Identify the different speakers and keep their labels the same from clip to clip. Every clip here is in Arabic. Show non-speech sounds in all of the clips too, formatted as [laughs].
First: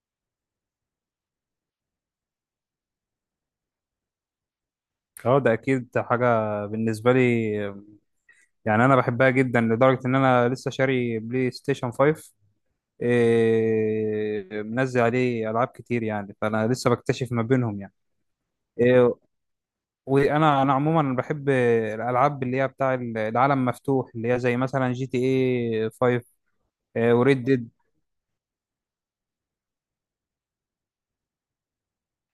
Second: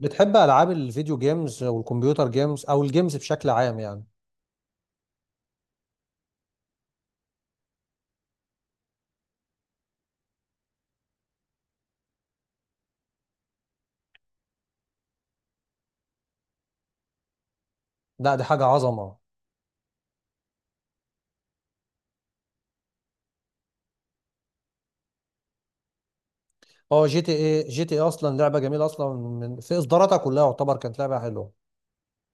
Speaker 1: بتحب العاب الفيديو جيمز والكمبيوتر جيمز او الجيمز بشكل عام يعني.
Speaker 2: اه، ده اكيد حاجه بالنسبه لي. يعني انا بحبها جدا لدرجه ان انا لسه شاري بلاي ستيشن 5. إيه، منزل عليه العاب كتير، يعني فانا لسه بكتشف ما بينهم يعني.
Speaker 1: لا دي حاجه
Speaker 2: إيه،
Speaker 1: عظمه.
Speaker 2: وانا انا عموما بحب الالعاب اللي هي بتاع العالم مفتوح، اللي هي زي مثلا جي تي اي 5.
Speaker 1: اه
Speaker 2: إيه،
Speaker 1: جي تي
Speaker 2: وريد
Speaker 1: اي،
Speaker 2: ديد.
Speaker 1: اصلا لعبه جميله اصلا من في اصداراتها كلها يعتبر كانت لعبه حلوه.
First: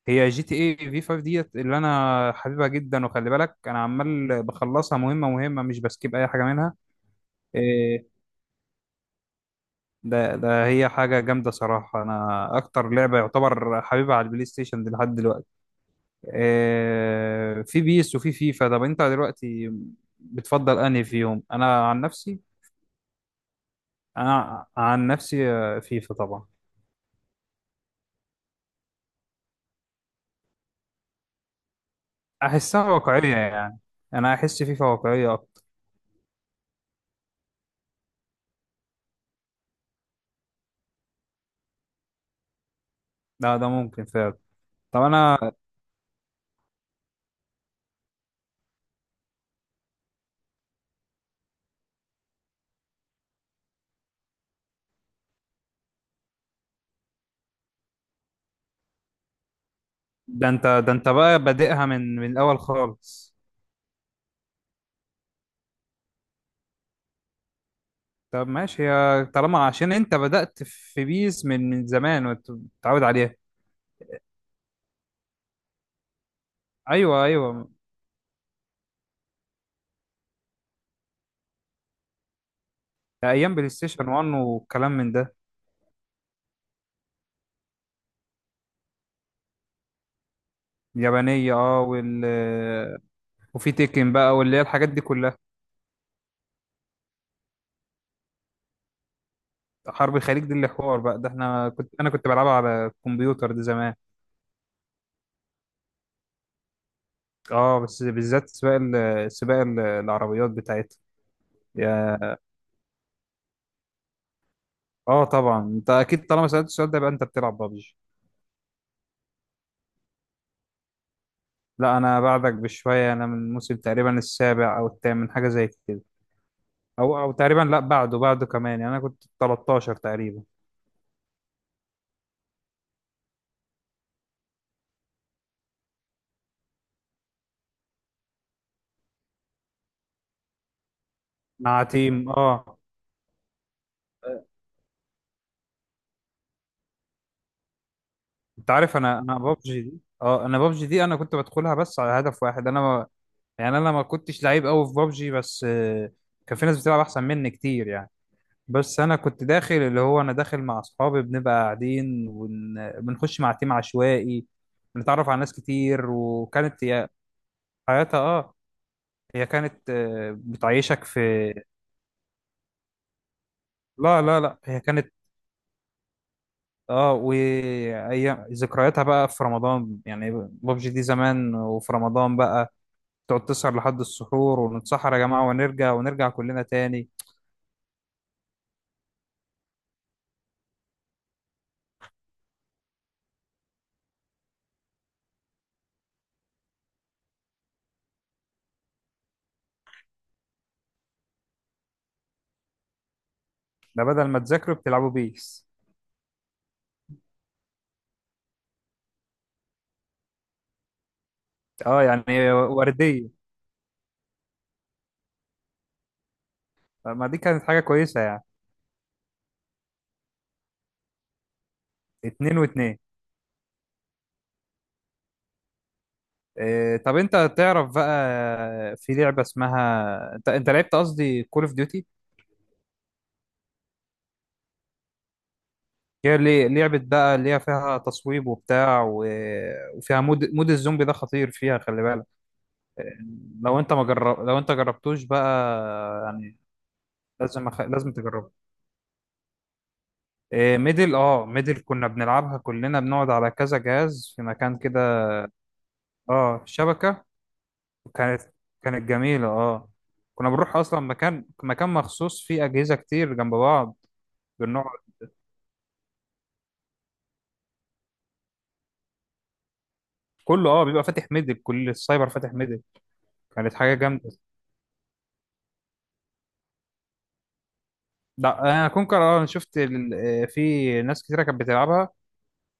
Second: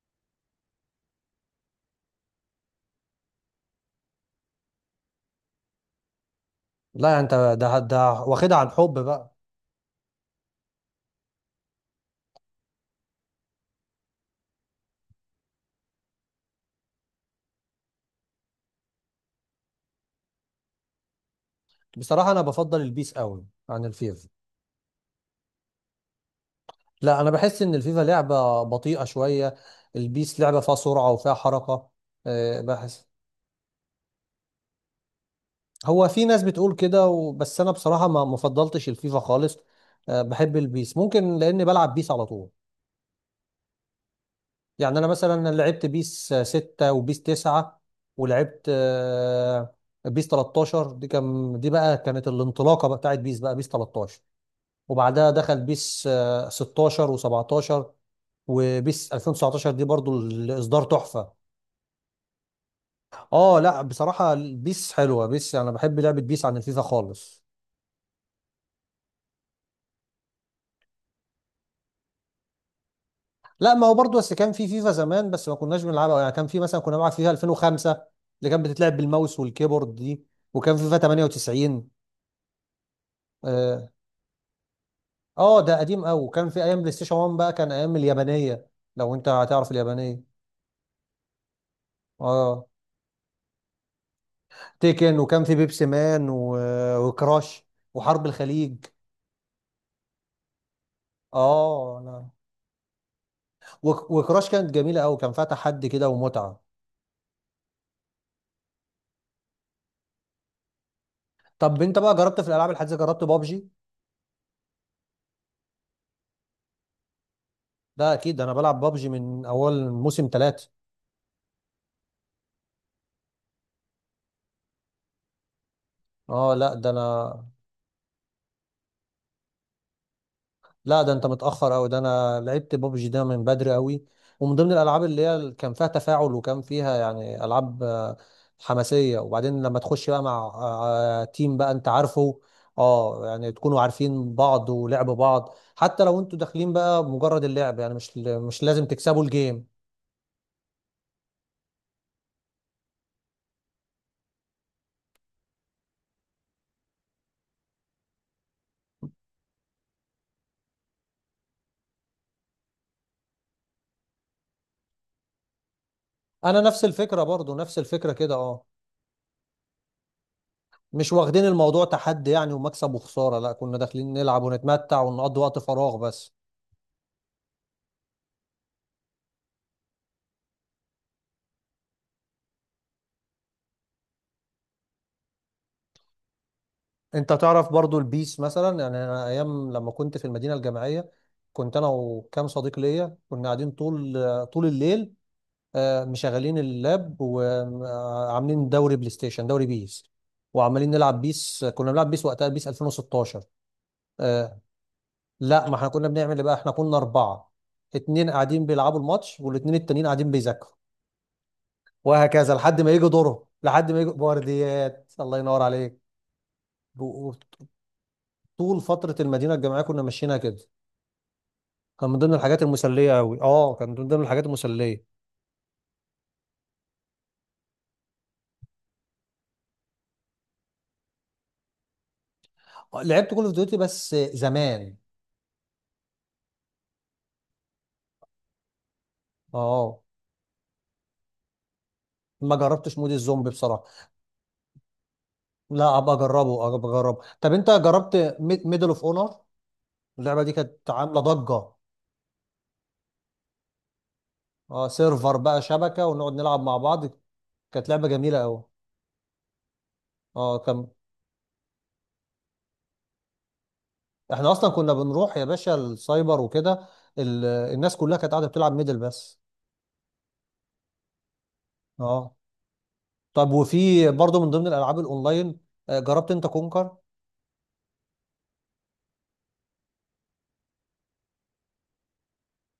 Speaker 2: هي جي تي اي في 5 ديت اللي انا حبيبها جدا، وخلي بالك انا عمال بخلصها مهمه مهمه، مش بسكيب اي حاجه منها.
Speaker 1: لا يعني انت ده
Speaker 2: إيه،
Speaker 1: ده واخدها عن حب بقى.
Speaker 2: ده هي حاجة جامدة صراحة. أنا أكتر لعبة يعتبر حبيبها على البلاي ستيشن دي لحد دلوقتي. في بيس وفي فيفا. طب أنت دلوقتي بتفضل أنهي فيهم؟ أنا عن
Speaker 1: بصراحه
Speaker 2: نفسي.
Speaker 1: انا بفضل البيس قوي عن الفيفا.
Speaker 2: أنا عن نفسي فيفا طبعا.
Speaker 1: لا انا بحس ان الفيفا لعبه بطيئه شويه. البيس لعبه فيها سرعه وفيها حركه.
Speaker 2: أحسها
Speaker 1: بحس.
Speaker 2: واقعية يعني. أنا أحس فيفا واقعية أكتر.
Speaker 1: هو في ناس بتقول كده بس انا بصراحه ما مفضلتش الفيفا خالص. بحب البيس ممكن لاني بلعب بيس على طول.
Speaker 2: ده ممكن فعلا.
Speaker 1: يعني
Speaker 2: طب
Speaker 1: انا
Speaker 2: أنا.
Speaker 1: مثلا لعبت بيس 6 وبيس 9، ولعبت بيس 13. دي بقى كانت الانطلاقه بقى بتاعت بيس بقى بيس 13. وبعدها دخل بيس 16 و17، وبيس 2019 دي برضو
Speaker 2: ده أنت
Speaker 1: الاصدار
Speaker 2: ده أنت
Speaker 1: تحفه.
Speaker 2: بقى بادئها من الأول خالص.
Speaker 1: اه لا بصراحه بيس حلوه، بيس انا بحب لعبه بيس عن الفيفا خالص.
Speaker 2: طب ماشي يا، طالما عشان أنت بدأت في بيس من زمان وأنت متعود عليها.
Speaker 1: لا ما هو برضو بس كان في فيفا زمان بس ما كناش بنلعبها، يعني كان في مثلا كنا بنلعب
Speaker 2: ايوه،
Speaker 1: فيفا
Speaker 2: ايوه.
Speaker 1: 2005 اللي كان بتتلعب بالماوس والكيبورد دي، وكان فيفا 98.
Speaker 2: ايام بلاي ستيشن 1 والكلام من ده.
Speaker 1: اه ده قديم قوي، كان في ايام بلاي ستيشن 1 بقى، كان ايام اليابانيه. لو انت هتعرف اليابانيه.
Speaker 2: اليابانيه، اه. وال،
Speaker 1: اه
Speaker 2: وفي تيكن بقى، واللي هي الحاجات دي
Speaker 1: تيكن،
Speaker 2: كلها.
Speaker 1: وكان في بيبسي مان وكراش وحرب الخليج.
Speaker 2: حرب الخليج دي اللي حوار بقى ده، احنا كنت،
Speaker 1: اه
Speaker 2: انا كنت
Speaker 1: لا.
Speaker 2: بلعبها على الكمبيوتر ده زمان.
Speaker 1: وكراش كانت جميله قوي، كان فيها تحدي كده ومتعه.
Speaker 2: اه، بس بالذات سباق ال- العربيات بتاعتها.
Speaker 1: طب انت بقى
Speaker 2: يا،
Speaker 1: جربت في الالعاب الحديثه، جربت بابجي؟
Speaker 2: اه طبعا انت اكيد، طالما سالت السؤال ده يبقى انت بتلعب بابجي.
Speaker 1: ده اكيد، ده انا بلعب بابجي من اول موسم ثلاثة.
Speaker 2: لا، انا بعدك بشويه. انا من الموسم تقريبا السابع او الثامن، حاجه زي كده.
Speaker 1: اه لا ده انا.
Speaker 2: او تقريبا، لا بعده، بعده كمان، يعني انا كنت 13 تقريبا.
Speaker 1: لا ده انت متأخر قوي، ده انا لعبت بابجي ده من بدري قوي. ومن ضمن الالعاب اللي هي كان فيها تفاعل وكان فيها يعني العاب حماسية. وبعدين لما تخش بقى مع تيم بقى،
Speaker 2: مع
Speaker 1: انت
Speaker 2: تيم،
Speaker 1: عارفه.
Speaker 2: اه.
Speaker 1: اه يعني تكونوا عارفين بعض ولعب بعض، حتى لو انتوا داخلين بقى بمجرد اللعب، يعني مش
Speaker 2: انت
Speaker 1: لازم
Speaker 2: عارف انا
Speaker 1: تكسبوا
Speaker 2: انا
Speaker 1: الجيم.
Speaker 2: بابجي دي، اه انا بابجي دي انا كنت بدخلها بس على هدف واحد. انا ما يعني انا ما كنتش لعيب قوي في بابجي، بس كان في ناس بتلعب احسن مني كتير يعني. بس انا كنت داخل، اللي هو انا داخل مع اصحابي، بنبقى قاعدين وبنخش مع تيم عشوائي، بنتعرف على ناس كتير.
Speaker 1: انا
Speaker 2: وكانت
Speaker 1: نفس
Speaker 2: هي
Speaker 1: الفكرة برضو، نفس الفكرة
Speaker 2: حياتها،
Speaker 1: كده
Speaker 2: اه.
Speaker 1: اه.
Speaker 2: هي كانت بتعيشك
Speaker 1: مش واخدين
Speaker 2: في.
Speaker 1: الموضوع تحدي يعني، ومكسب وخسارة، لا كنا داخلين
Speaker 2: لا لا
Speaker 1: نلعب
Speaker 2: لا، هي
Speaker 1: ونتمتع
Speaker 2: كانت.
Speaker 1: ونقضي وقت فراغ بس.
Speaker 2: اه، وايام ذكرياتها بقى في رمضان، يعني بابجي دي زمان وفي رمضان بقى تقعد تسهر لحد السحور ونتسحر يا جماعة، ونرجع ونرجع كلنا تاني.
Speaker 1: انت تعرف برضو البيس مثلا، يعني انا ايام لما كنت في المدينه الجامعيه كنت انا وكام صديق ليا كنا قاعدين طول الليل، مشغلين اللاب وعاملين دوري بلاي ستيشن، دوري بيس. وعمالين نلعب بيس، كنا بنلعب بيس وقتها بيس 2016.
Speaker 2: ده بدل ما
Speaker 1: آه،
Speaker 2: تذاكروا بتلعبوا بيس؟
Speaker 1: لا ما احنا كنا بنعمل ايه بقى، احنا كنا اربعه، اتنين قاعدين بيلعبوا الماتش والاتنين التانيين قاعدين بيذاكروا.
Speaker 2: اه، يعني
Speaker 1: وهكذا لحد ما يجي
Speaker 2: وردية.
Speaker 1: دوره، لحد ما يجي بورديات الله ينور عليك.
Speaker 2: طب ما
Speaker 1: و- و-
Speaker 2: دي كانت حاجة كويسة يعني.
Speaker 1: طول فتره المدينه الجامعيه كنا ماشيينها كده. كان من ضمن
Speaker 2: اتنين
Speaker 1: الحاجات
Speaker 2: واتنين.
Speaker 1: المسلية أوي، اه كان من ضمن الحاجات المسلية.
Speaker 2: إيه، طب انت تعرف بقى في لعبة اسمها، انت لعبت قصدي كول اوف ديوتي؟
Speaker 1: لعبت كول اوف ديوتي بس زمان.
Speaker 2: هي اللي لعبة بقى اللي هي فيها تصويب وبتاع
Speaker 1: اه
Speaker 2: وفيها مود الزومبي، ده خطير فيها، خلي بالك.
Speaker 1: ما جربتش
Speaker 2: إيه،
Speaker 1: مود الزومبي
Speaker 2: لو
Speaker 1: بصراحة.
Speaker 2: انت ما جرب... لو انت جربتوش
Speaker 1: لا ابقى
Speaker 2: بقى. يعني
Speaker 1: اجربه، ابقى اجربه. طب انت
Speaker 2: لازم
Speaker 1: جربت
Speaker 2: تجربه.
Speaker 1: ميدل اوف اونر؟ اللعبة دي
Speaker 2: إيه،
Speaker 1: كانت
Speaker 2: ميدل،
Speaker 1: عاملة
Speaker 2: اه
Speaker 1: ضجة.
Speaker 2: ميدل كنا بنلعبها كلنا، بنقعد على كذا جهاز في مكان
Speaker 1: اه
Speaker 2: كده.
Speaker 1: سيرفر بقى، شبكة ونقعد نلعب
Speaker 2: اه،
Speaker 1: مع بعض.
Speaker 2: شبكة.
Speaker 1: كانت لعبة جميلة
Speaker 2: كانت
Speaker 1: قوي.
Speaker 2: كانت جميلة، اه. كنا
Speaker 1: اه
Speaker 2: بنروح
Speaker 1: كان.
Speaker 2: اصلا مكان مخصوص فيه اجهزة كتير جنب بعض.
Speaker 1: احنا اصلا
Speaker 2: بنقعد.
Speaker 1: كنا بنروح يا باشا السايبر وكده. الناس كلها كانت قاعدة بتلعب ميدل بس.
Speaker 2: كله، اه، بيبقى فاتح ميدل، كل السايبر
Speaker 1: اه.
Speaker 2: فاتح ميدل.
Speaker 1: طب
Speaker 2: كانت حاجة
Speaker 1: وفي
Speaker 2: جامدة.
Speaker 1: برضه من ضمن الالعاب الاونلاين، جربت انت كونكر؟
Speaker 2: لا، انا كونكر، اه. أنا شفت ال-، في ناس كتيرة كانت بتلعبها،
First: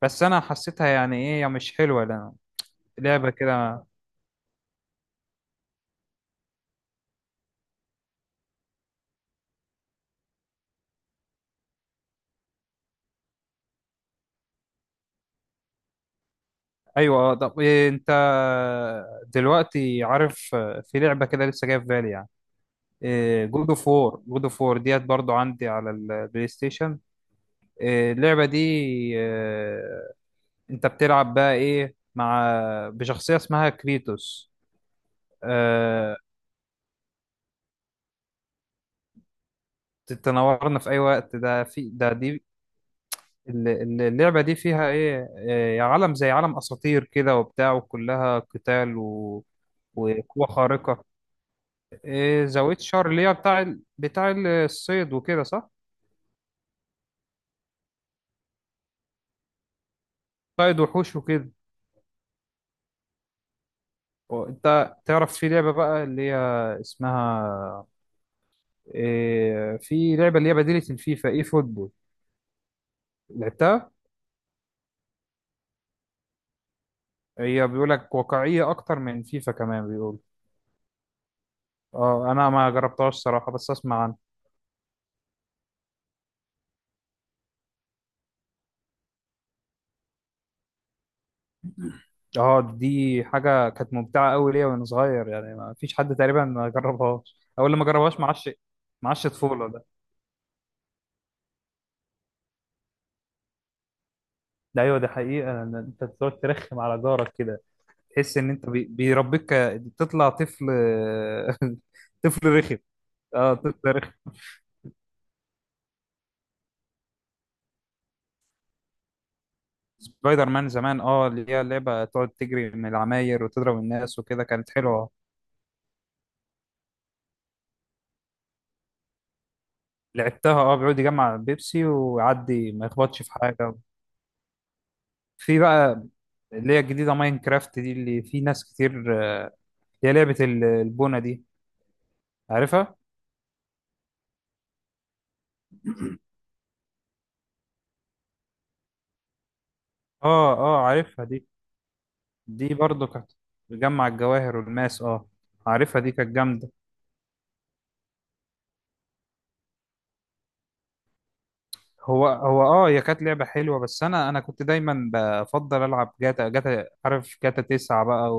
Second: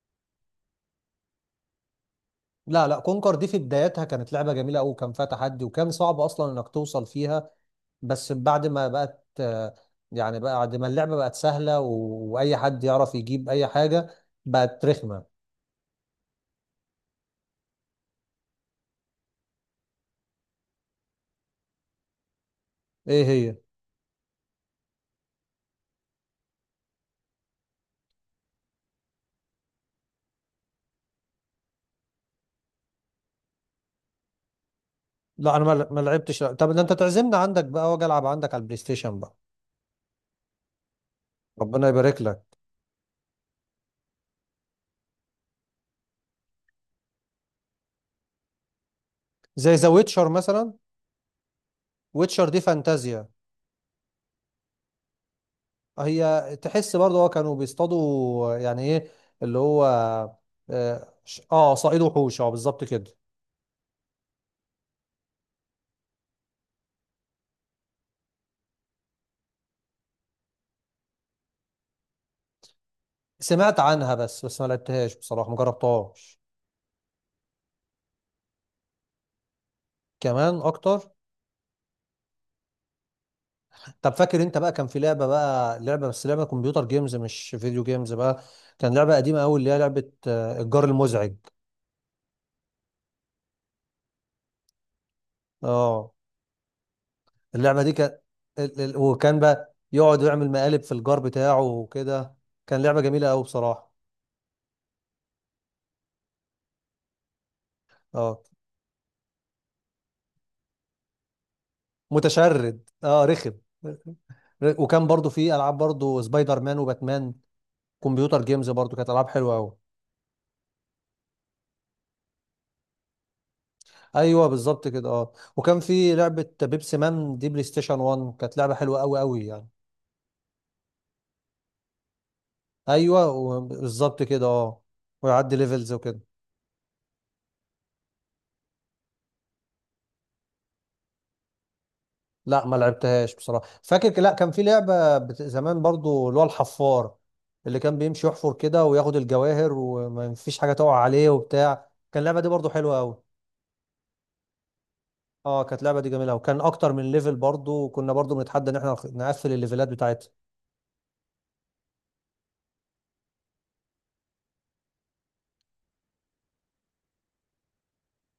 Speaker 2: بس انا حسيتها يعني ايه، يعني مش حلوة لأ.
Speaker 1: لا لا،
Speaker 2: لعبة
Speaker 1: كونكر دي في
Speaker 2: كده.
Speaker 1: بدايتها كانت لعبة جميلة أوي، وكان فيها تحدي، وكان صعب أصلا إنك توصل فيها. بس بعد ما بقت يعني بعد ما اللعبة بقت سهلة وأي حد يعرف يجيب أي حاجة، بقت رخمة.
Speaker 2: ايوه، اه. طب إيه، انت دلوقتي عارف في لعبة كده لسه جاية في بالي يعني؟
Speaker 1: إيه هي؟
Speaker 2: جود اوف وور ديت برضو عندي على البلاي ستيشن. إيه، اللعبة دي. آه، انت بتلعب بقى ايه؟ بشخصية اسمها كريتوس.
Speaker 1: لا أنا ما
Speaker 2: آه،
Speaker 1: لعبتش. طب ده أنت تعزمنا عندك بقى وأجي ألعب عندك على البلاي ستيشن بقى.
Speaker 2: تتنورنا في اي وقت. ده
Speaker 1: ربنا
Speaker 2: في ده
Speaker 1: يبارك
Speaker 2: دي.
Speaker 1: لك.
Speaker 2: اللعبة دي فيها ايه، عالم زي عالم اساطير كده وبتاع، وكلها قتال و
Speaker 1: زي ذا ويتشر
Speaker 2: وقوة
Speaker 1: مثلا.
Speaker 2: خارقة. إيه،
Speaker 1: ويتشر دي
Speaker 2: ذا ويتشر
Speaker 1: فانتازيا.
Speaker 2: اللي هي بتاع الصيد وكده، صح؟
Speaker 1: هي تحس برضه، هو كانوا بيصطادوا يعني إيه، اللي هو.
Speaker 2: صيد
Speaker 1: آه
Speaker 2: وحوش وكده.
Speaker 1: آه صائد وحوش، أه بالظبط كده.
Speaker 2: وانت تعرف في لعبة بقى اللي هي اسمها إيه، في لعبة اللي هي بديلة الفيفا، ايه فوتبول؟
Speaker 1: سمعت
Speaker 2: لعبتها؟
Speaker 1: عنها بس، ما لعبتهاش بصراحة، ما جربتهاش.
Speaker 2: هي بيقول لك واقعية اكتر من فيفا كمان بيقول.
Speaker 1: كمان اكتر.
Speaker 2: اه، انا ما جربتهاش صراحة، بس اسمع
Speaker 1: طب
Speaker 2: عنها.
Speaker 1: فاكر انت بقى كان في لعبة بقى، لعبة كمبيوتر جيمز مش فيديو جيمز بقى. كان لعبة قديمة قوي، اللي هي لعبة الجار المزعج.
Speaker 2: اه، دي حاجة كانت ممتعة قوي ليا وانا صغير، يعني ما فيش
Speaker 1: اه
Speaker 2: حد تقريبا ما جربهاش او اللي
Speaker 1: اللعبة
Speaker 2: ما
Speaker 1: دي كان
Speaker 2: جربهاش معاش معاش
Speaker 1: وكان
Speaker 2: طفولة
Speaker 1: بقى
Speaker 2: ده.
Speaker 1: يقعد يعمل مقالب في الجار بتاعه وكده. كان لعبة جميلة قوي بصراحة.
Speaker 2: ده ايوه، دي حقيقة، لأن انت بتقعد ترخم على جارك كده. تحس
Speaker 1: اه
Speaker 2: ان انت بيربيك، تطلع طفل. [laughs] طفل رخم.
Speaker 1: متشرد، اه رخم.
Speaker 2: اه، طفل رخم.
Speaker 1: وكان برضو في العاب برضو سبايدر مان وباتمان، كمبيوتر جيمز برضو، كانت العاب حلوة قوي.
Speaker 2: سبايدر مان زمان، اه، اللي هي لعبة تقعد تجري من العماير وتضرب الناس وكده،
Speaker 1: ايوه
Speaker 2: كانت
Speaker 1: بالظبط كده
Speaker 2: حلوة.
Speaker 1: اه. وكان في لعبه بيبسي مان دي بلاي ستيشن 1، كانت لعبه حلوه قوي قوي يعني.
Speaker 2: لعبتها، اه. بيقعد يجمع بيبسي ويعدي ما يخبطش
Speaker 1: ايوه
Speaker 2: في حاجة.
Speaker 1: بالظبط كده اه. ويعدي
Speaker 2: في
Speaker 1: ليفلز
Speaker 2: بقى
Speaker 1: وكده.
Speaker 2: اللي هي الجديدة ماينكرافت دي اللي في ناس كتير، آه، اللي هي لعبة ال- البونة دي،
Speaker 1: لا ما
Speaker 2: عارفها؟
Speaker 1: لعبتهاش بصراحه. فاكر لا كان في زمان برضو اللي هو الحفار، اللي كان بيمشي يحفر كده وياخد الجواهر وما
Speaker 2: اه،
Speaker 1: فيش حاجه
Speaker 2: اه،
Speaker 1: تقع
Speaker 2: عارفها
Speaker 1: عليه
Speaker 2: دي.
Speaker 1: وبتاع، كان اللعبه دي برضو
Speaker 2: دي
Speaker 1: حلوه
Speaker 2: برضو
Speaker 1: قوي.
Speaker 2: كانت بتجمع الجواهر والماس، اه.
Speaker 1: اه كانت اللعبه
Speaker 2: عارفها
Speaker 1: دي
Speaker 2: دي، كانت
Speaker 1: جميله، وكان
Speaker 2: جامدة.
Speaker 1: اكتر من ليفل برضو، وكنا برضو بنتحدى ان احنا نقفل الليفلات بتاعتها.
Speaker 2: هو هو اه هي كانت لعبة حلوة، بس انا كنت دايما بفضل العب جاتا عارف، جاتا 9 بقى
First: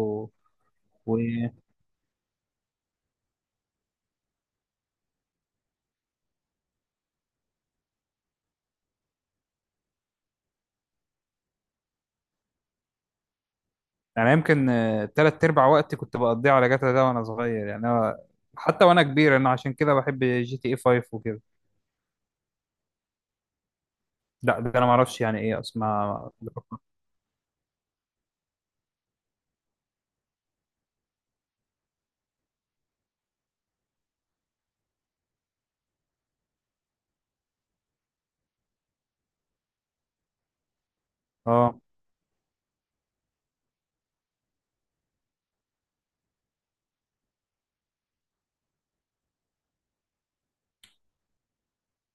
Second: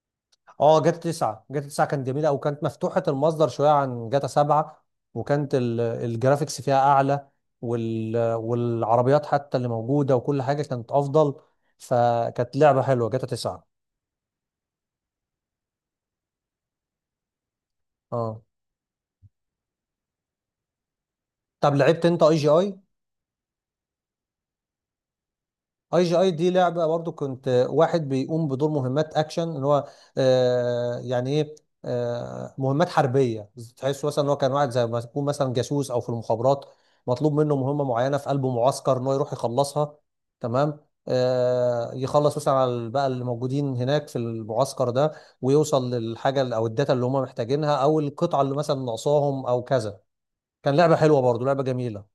Speaker 1: اه جاتا
Speaker 2: و...
Speaker 1: 9، جاتا 9 كانت جميله، او كانت مفتوحه المصدر شويه عن جاتا 7. وكانت الجرافيكس فيها اعلى، والعربيات حتى اللي موجوده وكل حاجه كانت افضل، فكانت لعبه حلوه جاتا 9.
Speaker 2: يعني يمكن تلات ارباع وقتي كنت بقضيه على جاتا ده وانا صغير، يعني أنا
Speaker 1: اه
Speaker 2: حتى وانا كبير، انا عشان كده بحب جي تي اي 5 وكده.
Speaker 1: طب لعبت انت اي جي اي؟
Speaker 2: لا، ده انا ما اعرفش يعني ايه
Speaker 1: اي جي اي
Speaker 2: اسمها.
Speaker 1: دي لعبه برضو، كنت واحد بيقوم بدور مهمات اكشن، ان هو آه يعني ايه، آه مهمات حربيه. تحس مثلا ان هو كان واحد زي ما يكون مثلا جاسوس او في المخابرات، مطلوب منه مهمه معينه في قلب معسكر ان هو يروح يخلصها. تمام.
Speaker 2: اه.
Speaker 1: آه يخلص مثلا على بقى اللي موجودين هناك في المعسكر ده، ويوصل للحاجه او الداتا اللي هم محتاجينها، او القطعه اللي مثلا ناقصاهم، او كذا. كان لعبه حلوه برضو، لعبه جميله،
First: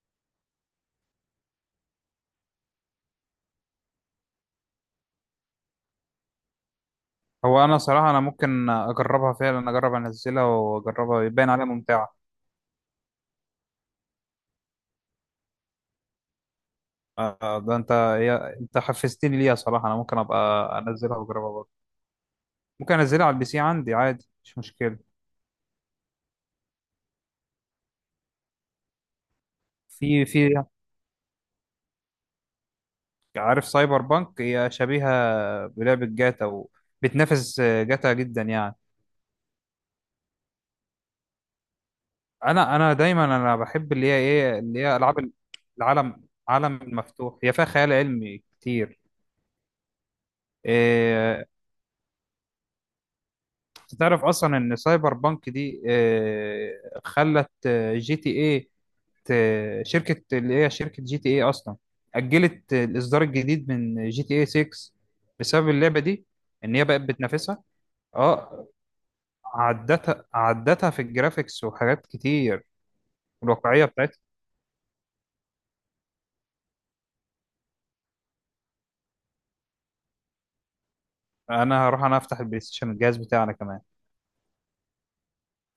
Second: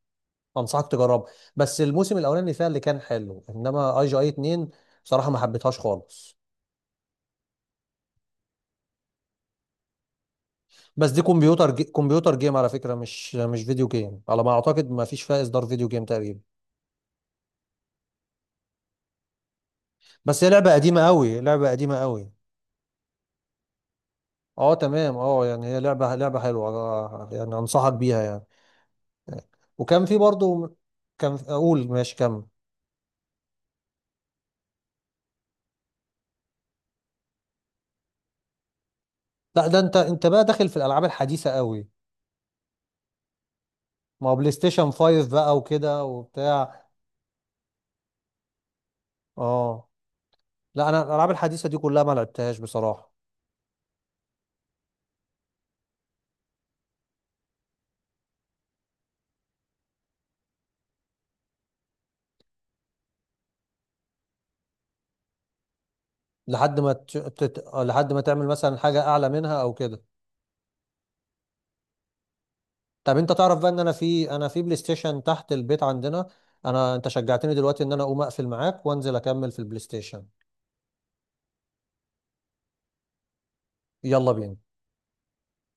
Speaker 1: انصحك تجربها. بس الموسم الاولاني فيها اللي كان حلو، انما اي جي اي 2 بصراحه ما حبيتهاش خالص.
Speaker 2: هو انا صراحة انا ممكن اجربها فعلا، اجرب انزلها
Speaker 1: بس دي
Speaker 2: واجربها، يبان عليها ممتعة.
Speaker 1: كمبيوتر جيم على فكره، مش مش فيديو جيم على ما اعتقد، ما فيش فيها اصدار فيديو جيم تقريبا.
Speaker 2: ده انت، انت حفزتني ليها صراحة. انا ممكن ابقى
Speaker 1: بس هي لعبه قديمه
Speaker 2: انزلها
Speaker 1: قوي،
Speaker 2: واجربها
Speaker 1: لعبه
Speaker 2: برضه.
Speaker 1: قديمه قوي.
Speaker 2: ممكن انزلها على البي سي عندي عادي، مش
Speaker 1: اه
Speaker 2: مشكلة.
Speaker 1: تمام، اه يعني هي لعبه حلوه، يعني انصحك بيها يعني. وكان في
Speaker 2: في
Speaker 1: برضو. كان اقول ماشي كمل.
Speaker 2: عارف سايبر بانك هي شبيهة بلعبة جاتا، وبتنافس جاتا جدا يعني.
Speaker 1: لا ده انت، انت بقى داخل في الالعاب الحديثه قوي.
Speaker 2: انا دايما انا بحب اللي هي
Speaker 1: ما هو بلاي
Speaker 2: ايه، اللي
Speaker 1: ستيشن
Speaker 2: هي العاب
Speaker 1: 5
Speaker 2: ال-
Speaker 1: بقى وكده
Speaker 2: العالم عالم
Speaker 1: وبتاع.
Speaker 2: مفتوح. هي فيها خيال علمي كتير.
Speaker 1: اه لا انا الالعاب
Speaker 2: إيه.
Speaker 1: الحديثه دي كلها ما لعبتهاش بصراحه.
Speaker 2: تعرف اصلا ان سايبر بانك دي إيه، خلت جي تي ايه ت- شركه اللي هي شركه جي تي ايه اصلا اجلت الاصدار الجديد من جي تي ايه 6 بسبب اللعبه دي. ان
Speaker 1: لحد
Speaker 2: هي
Speaker 1: ما
Speaker 2: بقت
Speaker 1: تش...
Speaker 2: بتنافسها،
Speaker 1: تت... آه، لحد ما تعمل
Speaker 2: اه.
Speaker 1: مثلا حاجه اعلى منها او كده.
Speaker 2: عدتها في الجرافيكس وحاجات كتير،
Speaker 1: طب انت تعرف بقى ان
Speaker 2: والواقعيه
Speaker 1: انا
Speaker 2: بتاعتها.
Speaker 1: في انا في بلاي ستيشن تحت البيت عندنا. انا انت شجعتني دلوقتي ان انا اقوم اقفل معاك وانزل اكمل في البلاي ستيشن.
Speaker 2: انا هروح انا افتح البلاي ستيشن الجهاز بتاعنا كمان.
Speaker 1: يلا بينا.